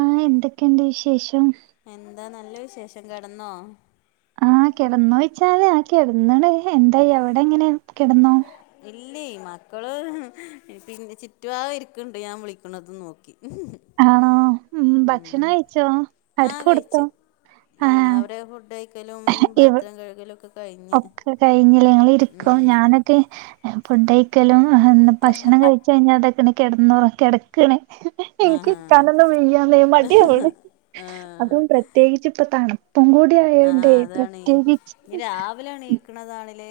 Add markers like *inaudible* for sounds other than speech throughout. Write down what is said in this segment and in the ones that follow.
ആഹ് എന്തൊക്കെയുണ്ട് വിശേഷം എന്താ നല്ല വിശേഷം കിടന്നോ ആഹ് കിടന്നോയ്ച്ചാല് ആഹ് കിടന്ന്ണ് എന്തായി എവിടെ എങ്ങനെ കിടന്നോ ഇല്ലേ മക്കള് പിന്നെ ചുറ്റുപാക ഇരിക്ക്ണ്ട് ഞാൻ വിളിക്ക്ണത് നോക്കി ആണോ ഉം ഭക്ഷണം ഉം കഴിച്ചോ? ആർക്ക് ആഹ് കൊടുത്തോ? കഴിച്ചു ഉം ആഹ് അവിടെ ഫുഡ് കഴി ക്കലും ഇവ് പാത്രം കഴുകലും ഒക്കെ കഴിഞ്ഞ് ഒക്കെ കഴിഞ്ഞില്ലേ ഇങ്ങള് ഇരിക്കും ഞാനക്കെ ഫുഡ്ഴിക്കലും ഭക്ഷണം കഴിച്ച കഴിഞ്ഞാ ഇതൊക്ക കിടന്ന് കിടക്കണ് എനിക്ക് ആഹാ *unintelligible* വെയ്യന്ന് മാട്ടിയാവ്ണ് ആഹ് അതും പ്ര പ്രത്യേകിച്ച് ഇപ്പ താണ് പ്പു കൂ ആഹ് അതാണ് ഇനി രാവിലെണീക്കണതാണിലേ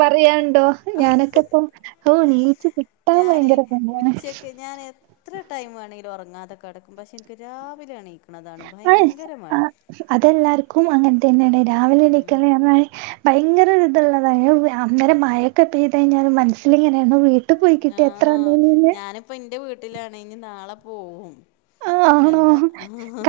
പറയണ്ടോ ഞാനൊക്കെ ഇപ്പം ഹു നീച്ച് കിട്ടാ ഞാന് ഭയങ്കര പണിയാണ് ഉച്ചക്ക് ഞാന് ഇത്ര ടൈം വേണലും ഉറങ്ങാതെ കടക്കും പക്ഷെ എനിക്ക് രാവിലെ എണീക്ക്ണതാണ് ആഹ് ഭയങ്കര മടി ആഹ് അതെല്ലാർക്കും അങ്ങനെ തന്നെണ് രാവിലെ എണിക്ക്ണ *unintelligible* ഭയങ്കര *unintelligible* അന്നേരം മഴക്കെ എത്തിഴിഞ്ഞാൽ മനസ്സില് ഇങ്ങനെ വീ ഇട്ട് പോയി കിട്യ എത്ര നന്നി നീന്ന് ഇപ്പ ഇന്റെ വീട്ടിലാണ് ഇഞ്ഞ് നാളെ പോവും ആഹ് ആണോ എന്താ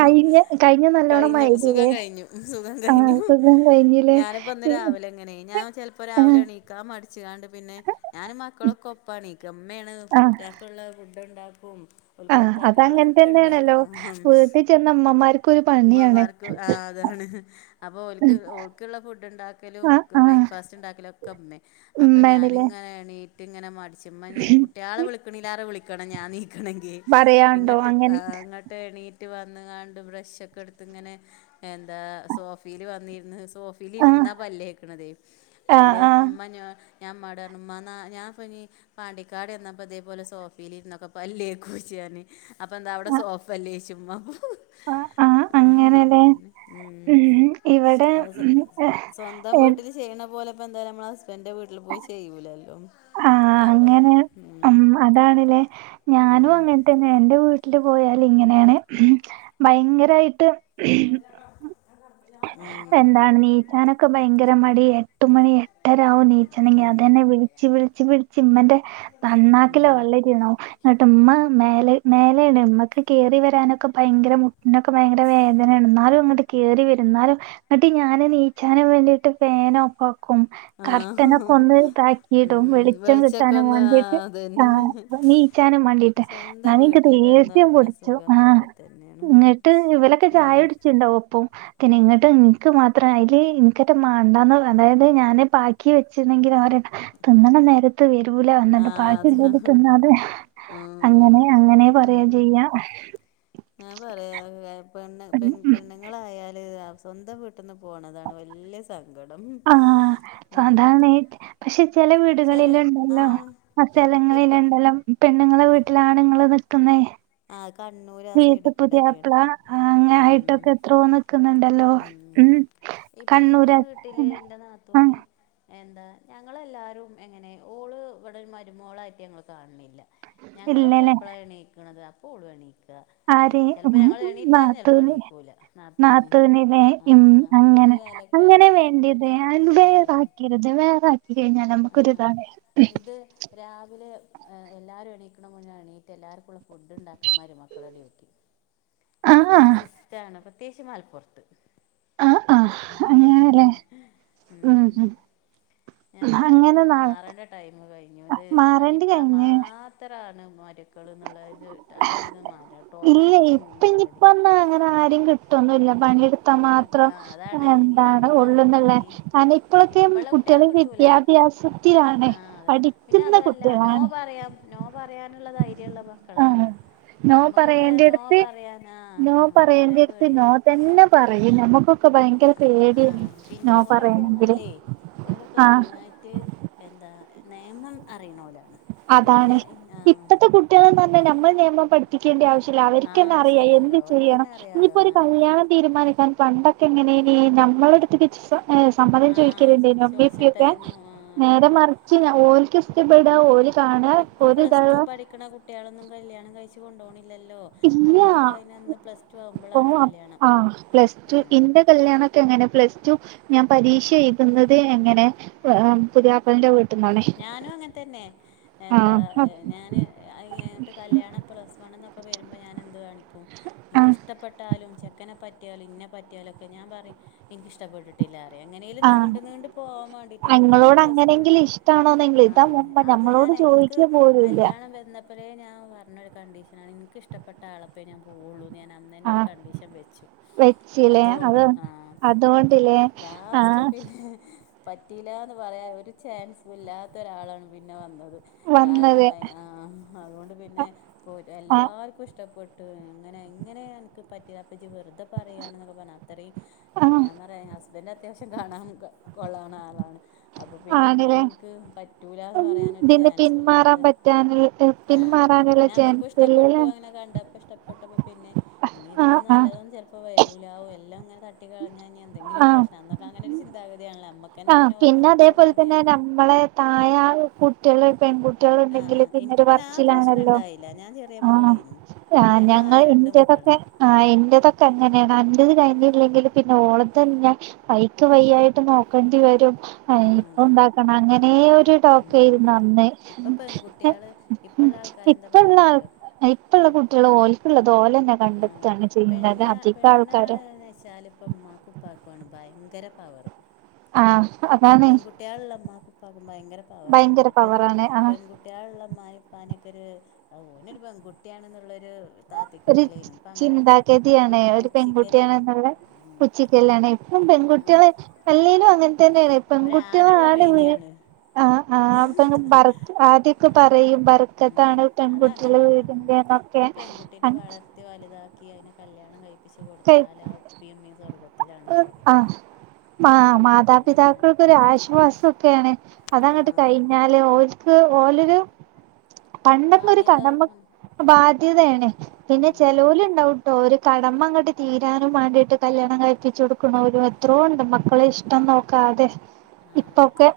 കഴിഞ്ഞ കഴിഞ്ഞ നല്ലോണം മഴ കഴിഞ്ഞു സുഖം പെയ്തില്ലേ കഴിഞ്ഞു സുഖം ആഹ് കഴിഞ്ഞു സുഖം കഴിഞ്ഞില്ലേ ഞാനിപ്പോ ഇന്ന് രാവിലെ ഇങ്ങനെ ഞാൻ ചെലപ്പോ ആഹ് രാവിലെ എണീക്കാ മടിച്ച് കാണ്ട് പിന്നെ ഞാനും മക്കളൊക്കെ ഒപ്പാണെ കിമേണ് ആഹ് കുട്ടിക്കുള്ള ഫുഡ്ണ്ടാക്കും ഓൽക്ക് ആഹ് കൊടുത്തേക്കാളത് അതങ്ങനെ ക്കണ്ടാകും തന്നെയാണല്ലോ ആഹ് വീട്ടിൽ ചെന്ന അമ്മമാർക്കൊരു പണിയാണ് ഇമ്മമാർക്ക് ആഹ് അതാണ് അപ്പൊ ഓക്ക് ഓക്കുള്ള ഫുഡ് ഉണ്ടാക്കലും ആഹ് ആഹ് ബ്രേഫാസ്റ്റ് ഉണ്ടാക്കലും ഒക്കെ ഇമ്മേ അപ്പ ഉമ്മേണ്ല്ലേ ഞാനിങ്ങനെ യണി ഇങ്ങനെ മടിച്ച് ഇമ്മ കുട്ട്യാള വിളിക്ക്ണേരെ വിളിക്കണം ഞാൻ നീക്കണങ്കി പറയാണ്ടോ അങ്ങനെ ഇങ്ങട്ട് എണീറ്റ് വന്ന് കാണ്ട് ബ്രഷ് ഒക്കെ എടുത്ത് ഇങ്ങനെ എന്താ സോഫിൽ വന്നിര്ന്ന് സോ ആഹ് ഇരുന്ന പല്ല്ക്ക്ണതേ ആഹ് അയില് ആഹ് മഞ്ഞ ഞാൻ ഇമാട്‌ പറഞ്ഞു ഇമ്മാ ഞാ പ്പനി പാണ്ടിക്കാട് എന്നപ്പോ ഇതേപോലെ സോഫിലി ഇന്നൊക്കെ പല്ല് കൊയിച്ച് ഞാന് അപ്പ എന്താ അവിടെ ആഹ് സോഫല്ലേ ചുമ ആഹ് ആഹ് അങ്ങനെല്ലേ അഹന്നെ ഉം ഇവിടെ അഹ് ഉം സ്വന്തം എ- വീട്ടിൽ ചെയ്യണ പോലെ ഇപ്പ എന്തായാലും നമ്മൾ ഹസ്ബൻഡന്റെ വീട്ടിൽ പോയി ചെയ്യൂലല്ലോ ആഹ് അങ്ങനെ ഉം അതാണ്ല്ലേ ഞാനും ഉം അങ്ങനെ തന്നെ എന്റെ വീട്ടില് പോയാല് ഇങ്ങനെണ് ഭയങ്കരായിട്ട് ഉം എന്താണ് നീച്ചാനൊക്കെ ഭയങ്കര മടി എട്ടുമണി എട്ടര ആവും നീച്ചനകി ഉം അതെന്നെ വിളി വിള്ച്ച് വിളിച്ച് വിളിച്ച് ഇമ്മന്റെ നന്നാക്കില ഉം വള്ളരിന്നാവും ങ്ങട്ട് ഇമ്മ മേലെ മേലെണ് ഉമ്മക്ക് കേറി വരാനൊക്കെ ഭയങ്കര മു ക്കെ ഭയങ്കര വേദന ഇന്നാലും അങ്ങോട്ട് കയറി വരു ന്നാലും ങ്ങ്ട്ട് ഞാൻ നീച്ചാനും വേണ്ടിട്ട് ഫാന് ഓഫാക്കും ആഹ് കർട്ടനക്കെ ഒന്ന് ഇതാക്കി ഉം ട്ടും വെളിച്ചം വെളിച്ചൊക്കെ കിട്ടാനും ഒന്ന് വണ്ടിട്ട് അതന്നെ ആഹ് നീച്ചാനും മണ്ടിട്ട് ന സ്വന്തം വീട്ടിൽ *unintelligible* കിടന്നുറങ്ങണ പൊടിച്ചു സുഖം ആഹ് വേറെ തന്നെയാണ് ഇങ്ങട്ട് ഇവലക്കെ ചായ ഉം കുടിച്ചുണ്ടാവും ഒപ്പും പിന്നെ ഇങ്ങോട്ട് ഇൻക്ക് മാത്രം അയില് ഇൻക്കറ്റ മണ്ടന്ന് അതായത് ഞാന് പാ ക്കി വെച്ചിരുന്നെങ്കിലും അവരെ തിന്നണ നേരത്ത് വരൂല വന്നിണ്ട് ആഹ് അതാ *unintelligible* തിന്നാതെ ആഹ് അങ്ങനെ അങ്ങനെ പറയാ ഉം ചെയ്യാ ഞാൻ പറയാ പെണ് പെണ്ണ നിങ്ങളായാല സ്വന്തം വീട്ടന്ന് പോകണതാണ് വ സങ്കടം. ആഹ സാ ഉം *unintelligible* പക്ഷെ ചില ചില ആ വീടുകളിലുണ്ടല്ലോ? ഇപ്പൊ സ്ഥലങ്ങളിലുണ്ടല്ലോ? പെണ്ണുങ്ങളെ വീട്ടിലാണങ്ങൾ നിൽക്കുന്നേ ആഹ കണ്ണൂ വീട്ട പുതിയാപ്പ്ള ഉം അങ്ങനെയിട്ടൊക്കെ എത്രയോ നിക്കുന്നുണ്ടോ ഉം ഇപ്പൊ എന്റെ വീട്ടില് എന്റെ ആഹ് നാത്തൂന് എന്താ ഞങ്ങളെല്ലാവരും എങ്ങനെ ഓള് ഇവിടെ മരുമോളായിട്ട് ഞങ്ങൾ കാണ്ണില്ല. ഞങ്ങളൊക്കെ ഇല്ലല്ലേ എപ്പോഴാണ് എണീക്കണത്. അപ്പോ ഓള് എണീക്കാ. ആര് ഉം ചെപ്പോ ഞങ്ങൾ ഉം, എണീറ്റാലും ചിലപ്പോ നാത്തൂന് എണീക്കൂല നാത്തൂന്. *inaudible* ആഹ് അങ്ങനൊരു അങ്ങനെ അങ്ങനെ വേലക്കാരത്തി വേണ്ടിയത് ആയിട്ടുള്ളൊരു ൻ ആഹ് അതാണ് വേറാക്കിയരുത്. വേറാക്കി കഴിഞ്ഞാൽ നമ്മുക്ക് ആഹ് ഒരുതണെ ഇത് രാവിലെ എല്ലാവരും എണീക്കണ മുന്നെ എണീറ്റ് എല്ലാവർക്കുള്ള ഫുഡ് ഉണ്ടാക്കില്ല. മരു മക്കളെ ഡ്യൂട്ടി ആഹ് ആര് സിസ്റ്ററാണ്. പ്രത്യേകിച്ച് മലപ്പുറത്ത്. ആഹ് ആഹ് അങ്ങനെല്ലേ ഉം ഉം ഉം ഞാൻ പറയാ അങ്ങനെ അതൊക്കൊന്ന് നാളെ മാറേണ്ട ടൈം കഴിഞ്ഞു. ഇത് മാറേണ്ടി പണിടുക്കാൻ കഴിഞ്ഞ് മാത്ര അത്രാണ് മരുക്കൾ എന്നുള്ള ആ ഒരുത് മ ടോക്സിക് ചിന്താഗതി. *unintelligible* കിട്ടന്നല്ല ഉം പണിയെടുത്താൽ കിട്ട മാത്രം ആ അതാണ് ഇനി എന്താണ് നമ്മളെ ഉള്ളുന്നുള്ളേ ഇനി ക ഇപ്പോഴക്കെ ഇപ്പള്ള കുട്ടികളെ കുട്ടികൾ കിട്ടൂല വിദ്യാഭ്യാസത്തിലാണ്. ആ അതെ പിന്നെ പഠിക്കുന്ന അതുമല്ല നോ കുട്ടികളാണ്. പറയാം നോ പറയാനുള്ളധൈര്യ ഉള്ളതാ മക്കളാണ് ആഹ് നോ നമ്മുക്കൊക്കെ നോ പറയേണ്ടടുത്ത് പറയാൻ ആ പറയാൻ പേടിയല്ലേ? എല്ലാ പറയും നമ്മക്കൊക്കെ ഭയങ്കര ആ പേടിയ പിന്നെ നോ ഓലൊക്കെ പറയണെങ്കില് പറഞ്ഞാലേ ഓലൊക്കെ ആഹ് മെയിന ആയിട്ട് എന്താ നിയമം അറിയണോലാ. അതാണ് ഇപ്പത്തെ കുട്ടികൾന്ന് പറഞ്ഞ നമ്മളെ നിയമപടി എക്കേണ്ടി ആവശ്യമില്ല. അവർക്ക്ന്ന അറിയാം ആവശ്യല്ലല്ലോ എന്ത് ചെയ്യണം ഓൽക്കന്നെ അറിയാലോ ഇനിയിപ്പോ ആ ഒരു അതാണ് കല്യാണം തീരുമാനിക്കാൻ പണ്ടൊക്കെ എങ്ങനെനി നമ്മള അടുത്ത സമ്മതം ആ ചോദിക്കലുണ്ട്. മ്മിപ്പൊക്കെ ചോദിച്ചിട്ടായിരുന്നു ആ നേരെ അതന്നെ മറിച്ച് ഓൽക് ഇഷ്ടപ്പെട ഇപ്പൊ പ്ലസ് ടു പഠിക്കണ കുട്ടികളൊന്നും കല്യാണം കഴിച്ച് കൊണ്ടോണില്ലല്ലോ? ഇല്ല നമ്മളൊക്കെ അതിനന്ന് പ്ലസ് ടു ഓ ആവുമ്പോഴാണ് കല്യാണം. ഉ കല്യാണക്കെ എങ്ങനെ പ്ലസ് ടു ഞാൻ പരീക്ഷ എഴുതുന്നത് എങ്ങനെ പുതിയാപ്പലന്റെ വീ ഞാനും അങ്ങനെ തന്നെ എന്താ ആഹ് ഞാന് *unintelligible* ങ്ങിട്ട് കല്യാണം പ്ലസ് വൺ എന്നൊക്കെ വരുമ്പോൾ ഞാൻ എന്ത് കാണിക്കു *unintelligible* ആഹ് എനിക്കിഷ്ടപ്പെട്ടാലും ചെക്കനെ പറ്റിയാലും ഇന്നെ പറ്റിയാലും ഒക്കെ ഞാൻ പറയും എനിക്കിഷ്ടപ്പെട്ടി ല്ലാറയും എങ്ങനേലും ആഹ് നീ നീണ്ട് പോവാൻ വേണ്ടീട്ട് എങ്ങനെലും അങ്ങളോട് പ്ലസ് ടു അങ്ങനെങ്കിലും ഇഷ്ടാണോന്നെങ്കിലും ആ ഇതാ മുമ്പ് അത് ഞാൻ നമ്മളോട് എനിക്ക് ചോദിക്ക പോലുല്ല കല്യാണം വര ഇപ്പഴേ ഞാൻ പറഞ്ഞൊരു കണ്ടീഷനാണ് എനിക്കിഷ്ടപ്പെട്ട ആളപ്പേ ഞാൻ പോവുള്ളു. ഞാൻ അന്നേന്നെ ഒരു ആഹ് കണ്ടീഷൻ വെച്ചു വെച്ചില്ലേ അതോണ്ട് അത് ആ അതുകൊണ്ടില്ലേ ലാസ്റ്റ് ആഹ് പിന്നെ പറ്റിയില്ലന്ന് പറയാൻ ഒരു ചാൻസ ഇല്ലാത്ത ഒരാളാണ് പിന്നെ വന്നത്. കാരണം വന്നത് ആഹ അതുകൊണ്ട് പിന്നെ ആഹ് എല്ലാർക്കും ഇഷ്ടപ്പെട്ടു. എങ്ങനെ എങ്ങനെയ എനിക്ക് പറ്റിയ അപ്പ വെറുത *unintelligible* പറ ആഹ് അത്ര പറ ഹസ്ബൻന് അത്യാവ്യ കാണാൻ കൊള്ളാന്ന ആളാണ് അപ്പൊ പിന്നെ ആണ്ല്ലേ എങ്ങനെയ പറ്റൂല പറയാനരു ഇതിന്ന് ചൻസല്ലാെ പിന്മാറാൻ അല്ലാതെ പറ്റാന് ആ പിന്മാറാനുള്ള പിന്നെ നക്ക് ചാൻസ് ഇഷ്ടപ്പെട്ടു ഇല്ലല്ലേ അനെണ്ടപ്പോ ഇഷ്ടപ്പെട്ട പിന്നെ ഇനി ആഹ് ഇതിലൊന്നും ആഹ് നല്ലതൊന്നും ചിലപ്പോ വരൂല എല്ലാം ഇങ്ങനെ തട്ടി കളഞ്ഞാ ഇനി എന്തെങ്കിലും ആഹ് പ്രശ്നം അന്ന അങ്ങനൊയക്കെ ചിന്താഗതിയാണല്ല അമ്മക്ക് ആഹ് പിന്നെ അതേപോലെ തന്നെ നമ്മളെ തായ കുട്ടികള പെൺകു ട്ടിയള് ണ്ടെങ്കിൽ ആഹ് എനിക്ക് പിന്നെരു പിന്നെ ആ പ്രശ്നം പറച്ചിലാണല്ലോ ഉണ്ടായില്ല ഞാൻ ചെറിയ ആഹ് മോളേനു ആഹ് ഞങ്ങ ഞങ്ങളാകെ രണ്ട് മക്കളാ ഇറതൊക്കെ ആഹ് എന്റെതൊക്കെ അങ്ങനെയാണ് അന്റെത് കഴി ഇല്ലെങ്കിൽ പിന്നെ ഓളത്തന്ന ഞാൻ വൈക്ക് വയ്യായിട്ട് നോക്കേണ്ടിവരും ആഹ് അയിനിപ്പോ അതാണ് ഉണ്ടാക്കണം അങ്ങനെയൊരു ടോ ക്കെർന്നു ഉം അന്ന് ഇപ്പൊ പെൺകുട്ടികള് ഇപ്പള്ള ആൾക്കാരെന്താ ഇപ്പല്ല പറയണറിയോ ആഹ് ഇപ്പളെകുട്ടിയാൾ ഓൾക്കില്ലാത് ഓലന്നെ കണ്ടതാണ് ചെയ്യുന്നത് അതികൾക്കാരും എന്താണ്ചാലിപ്പോ ഇമ്മാക്കും ഇപ്പാക്കാണ് ഭയങ്കര പവർ ആഹ് അതാ പെൺകുട്ട്യാളില്ല ഇമ്മക്കും ഇ പ്പാക്കുഭയകര പവറാണ് ഭയങ്കര മറ്റത് പവറാണ് ആഹ് പെൺ കുട്ടികളില്ല ഇമ്മനിപ്പനെക്കൊരു ഓനരു പെൺകുട്ടിയാണെന്നുള്ളരു ഒരു ആ ചിന്താഗതിയാണ് ഒരു പെൺകുട്ടിയാണ് പുച്ചിക്കലേനു ന്നിള്ളെ ഉം പുച്ഛിക്കലാണ് ഇപ്പം ആ ആ പെൺകുട്ടികളെ നല്ലീനും അങ്ങനെ അങ്ങൻതന്നെണ് പെൺകുട്ടിയാള് വീ ആ ആ അപ്പം അഹ് ബർ ആദ്യൊക്കെ അഹ് പറയും ബർക്കത്താണ് അത് പെൺകുട്ടികളെ അങ്ങനെണ്. വീടിന്റെ എന്നൊക്കെ ഒരു പെൺകുട്ടനെ വളർത്തി വലുതാക്കി അതിനെ കല്യാണം കഴിപ്പിച്ച് കൊടുത്താൽ ആഹ് ഉപ്പിം ഉമ്മിം സ്വർഗ്ഗത്തി ആഹ് അത്രയും ഉം മാതാപിതാക്കൾക്കൊ ഒരു ആശ്വാസെക്കെയാണ് ആ അതങ്ങോട്ട് അതന്നെ കഴിഞ്ഞാല് ഓലക്ക് ഓലൊരു പണ്ടെന്നരു ബാധ്യത കടമ ബാധ്യതയാണ്പിന്നെ ഉം ചെലോല് ഇണ്ടാവും ഒരു കടമ അങ്ങോട്ട് തീരാനും മാണ്ടീട്ട് കല്യാണം കഴിപ്പിച്ചോട്ക്ക്ണോലും എത്രോ ഉണ്ട് ളെ ഇഷ്ടം നോക്കാതെ ഇപ്പൊക്കെ. ആഹ്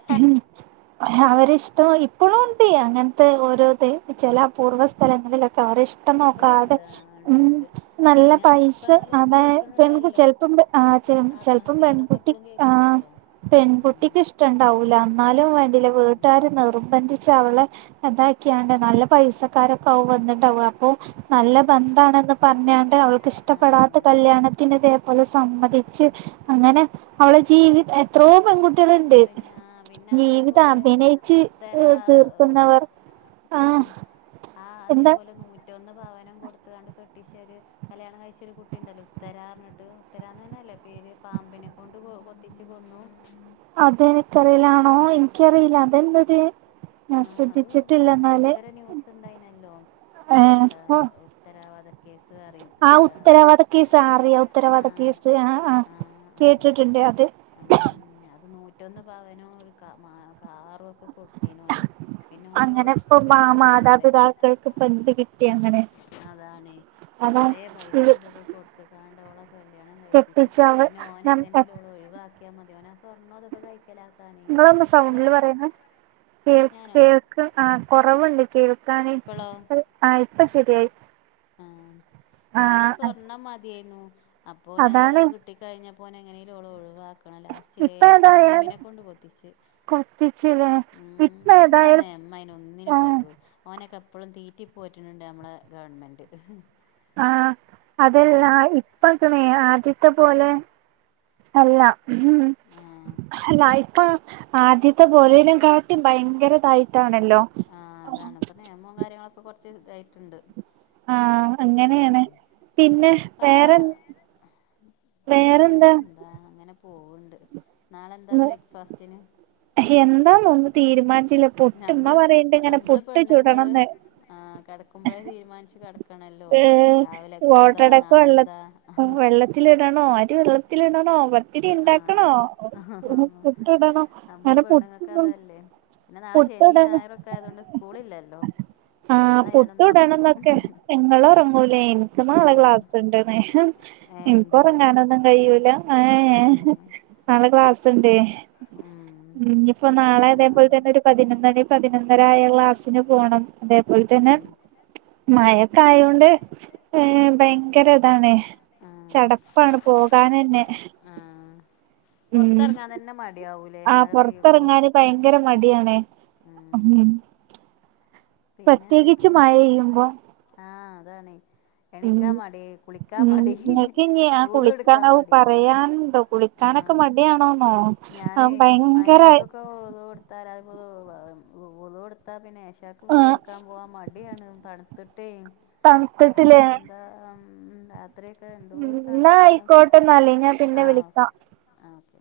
അവരിഷ്ടം ഇപ്പളും ഉണ്ടേ അങ്ങനത്തെ ഓരോ ഇത് ചില പൂർവ സ്ഥലങ്ങളിലൊക്കെ അവരെഷ് ഷ്ട്ടം എപ്പളും നോക്കാതെ ഉണ്ട് ആ ഉണ്ട് ഉണ്ട് നല്ല അതിന് പൈസ ഇപ്പളും അത *unintelligible* കേൾക്കണുണ്ടല്ലോ ചെല്പം അഹ് ചെലപ്പം ആത്മഹത്യകളൊക്കെ പെൺകുട്ടി ഇപ്പളും ആഹ് കേൾക്കണ്ടല്ലോ ഉം പെൺകുട്ടിക്ക് ഇഷ്ടണ്ടാവൂല എന്നാലും ആ വേണ്ടിലെ അതന്നെ വീട്ടുകാര് നിർബന്ധിച്ച് അവളെ എതാക്കിയാണ്ട് നല്ല പൈസക്കാര വന്നിണ്ടാവും അപ്പൊ നല്ല ഉം ബന്ധാണെന്ന് പറഞ്ഞാണ്ട് ആ അവൾക്കിഷ്ടപ്പെടാത്ത അതന്നെ കല്യാണ തെപോലെ സമ്മതിച്ച് അങ്ങനെ അവള ജീവിത എത്രോ പെൺകുട്ടികളുണ്ട് പിന്നെ പിന്നെ ജീവിതം അതേപോലെ അഭിനയിച്ച് ഏ തീർക്കുന്നവർ ആഹ് ആഹ് എന്താ അതേപോലെ നൂറ്റൊന്ന് പവനം കൊടുത്താണ്ട് കെട്ടിച്ചേര് കല്യാണം കഴിച്ച ഒരു കുട്ടി ഉണ്ടല്ലോ ഉത്തരാ പറഞ്ഞിട്ട് ഉത്തരന്ന് നന്നെല്ലേ പേര് പാമ്പിനെ കൊണ്ട് കൊത്തിച്ചു കൊന്നു. അതെനിക്കറിലാണോ എനിക്കറിയില്ല അതെന്തത് ഞാൻ ആഹ് അത് ശ്രദ്ധിച്ചിട്ടില്ലെന്നാല് ഭയങ്കര ന്യൂസ് ഏഹ് ഉത്തരവാദക്ക കേസ് റിയും ആഹ് ഉത്തരവാദ കേസ് ആറിയ ഉത്തരവാദ ആഹ് കേസ് ആഹ് ആഹ് കേട്ടിട്ടുണ്ട് അത്. അത് നൂറ്റൊന്ന് പവനും ഒരു കാറും ഒക്കെ പിന്നെ ഓന ഓള അങ്ങനെ ഇപ്പൊ ഇഷ്ടപ്പെട്ടി മാ ണ്ടായിരില്ലത്ര മാതാപിതാക്കൾക്ക് ഇപ്പ എന്ത് കിട്ടി അങ്ങനെ അതാണ് കൊറ അതാണ് പൈസ ഇത് ഇതൊക്കെ കൊട് ഇട്ട്ക്കാണ്ടോളൊ കല്യാണം കഴിപ്പിച്ച് കെട്ടിച്ചവ പിന്നെ ഓന്ഓളോ നം എങ്ങനെേലും ഒഴവാക്കിയാ മതി ഓന് സ്വർണം ഇതൊക്കെ കഴിക്കലാക്കാ നേനു ലാസ് കേ ഞാനോ കേൾക്കും ആഹ് കൊറവുണ്ട് കേൾക്കാന് ഇപ്പളോ ആഹ് ഇപ്പൊ ശരിയായി ഓനാ ആഹ് സ്വർണം മതിയായിരുന്നു അപ്പോ ഓനത് അതാണ് കിട്ടി കഴിഞ്ഞ പോനെ എങ്ങനെലും ഓളെ ഒഴിവാക്കണം ലാസ്റ്റിലേ ഇപ്പ ഏതായാലും പാമ്പിനെ കൊണ്ട് കൊത്തിച്ച്. കൊത്തിച്ചില്ലേ ഇപ്പ നമ്മളെ ഏതായാലും നിയമം ഒന്നിനും ആഹ് പറ്റൂല. ഓനെയൊക്കെ എപ്പോഴും തീറ്റി പോറ്റ്ണിണ്ട് നമ്മളെ ഗവണ്മെന്റ് അതെല്ല ഇപ്പൊണ ആദ്യത്തെ പോലെ അല്ല ഹും ആ അല്ല ഇപ്പ ആദ്യത്തെ പോലേനും കാട്ടി ഭയങ്കര ഇതായിട്ടാണല്ലോ. ആ അതാണ് ഇപ്പം നെയമോം കാര്യങ്ങളൊക്കെ കൊറച്ച്തായിട്ടുണ്ട് ആഹ് ഉം അങ്ങനെയാണ് പിന്നെ പ്പാ വേറെ അ വേറെന്താ വേറെൻ ആ അങ്ങനെ പോവുണ്ട് നാളെന്താ ബ്രേക്ക്ഫാസ്റ്റിന് എന്താന്നൊന്നും തീരുമാനിച്ചില്ല പുട്ട് ഇമ്മ നമ്മള് പറയണ്ട് ഇങ്ങനെ പുട്ട് ചുടണംന്ന് ആഹ് കെടക്കും ക്കുമ്പോളെ തീരുമാനിച്ച് കെടക്കണല്ലോ ഏഹ് രാവിലേക്കെന്താ നാളെ എന്താ ലിടണൊ അരി വെള്ളത്തിലിടണൊ പ ത്തിരി ആ ഇണ്ടാക്കണോ പുട്ട് ഇടണം നമ്മള് അങ്ങനെ പുട്ട് പെണ്ണുങ്ങൾക്ക് അതല്ലേ പിന്നെ നാളെ ശനി ഞായറൊക്ക ആയതോണ്ട് സ്കൂളില്ലല്ലോ നാളെ ഞാനൊന്ന് ഒറങ്ങും നിങ്ങൾ ഒറങ്ങൂലേ എനിക്ക് നാളെ ക്ലാസ്ണ്ട് ന്നേരം ഏ എനിക്ക് ഉണ്ടല്ലേ ഒറങ്ങാനൊന്നും കഴിയൂല ആ ഏഹ് നാളെ ക്ലാസുണ്ടേ ഉം ഇനി ഇപ്പോ നാളെ ഇനി ഒന്ന് ഉറങ്ങും അതേപോൽതന്നെ ഒരു പതിനൊന്നണി പതിനൊന്നര ആയ ക്ലാസ്സിന് പോണം അതേപോൽ തന്നെ ഉം മഴയൊക്ക ആയോണ്ട് ഏ ഭയങ്കര ഇതാണ് ആ ചട പ്പാണ് പോകാനന്നെ ആഹ് ഉം പൊറത്തെറങ്ങാൻ തന്നെ മടി ആവൂലേ ആ മഴ പെയ്യുംമ്പോ പൊറത്തിറങ്ങാന് ഭയങ്കര മടിയാണെ പിന്നെ പ്രത്യേകിച്ച് എന്തൊക്കെ മഴ പെയ്യുംമ്പോ ആഹ് അതാണെ എണീക്കാൻ മടി കുളിക്കാ ഉം മടി നിങ്ങൾക്ക് ഇനി ആ ഉളൂഹ് എടുക്കാ കുളിക്കാനാവും മടി പറയാനുണ്ടോ കുളിക്കാനൊക്കെ ആഹ് മടിയാണോന്നോ ആ ഞാനെ ഭയങ്കര മൈരിബിക്ക്ക്കെ ഉളൂഹ് എടു ത്തലാപ്പൊ ഉളുഹ് എടുത്താ പിന്നെ അയ്ശാക്ക് ആ ഉളുഹ് എടുക്കാൻ പോവാൻ മടിയാണ് തണു ത്തിട്ടെ തണുത്തിട്ടില്ലേ എന്താ ഉം രാ ത്രിയൊക്ക ഉം എന്തോരു എന്നാ തണുപ്പാണ് എന്നാ ആയിക്കോട്ടെന്നാല് ആയിക്കോട്ടെ എന്നാല് ഞാൻ പിന്നെ വിളിക്കാ ആഹ് ഓക്കെ വിളിക്കാം ആ ഓക്കെ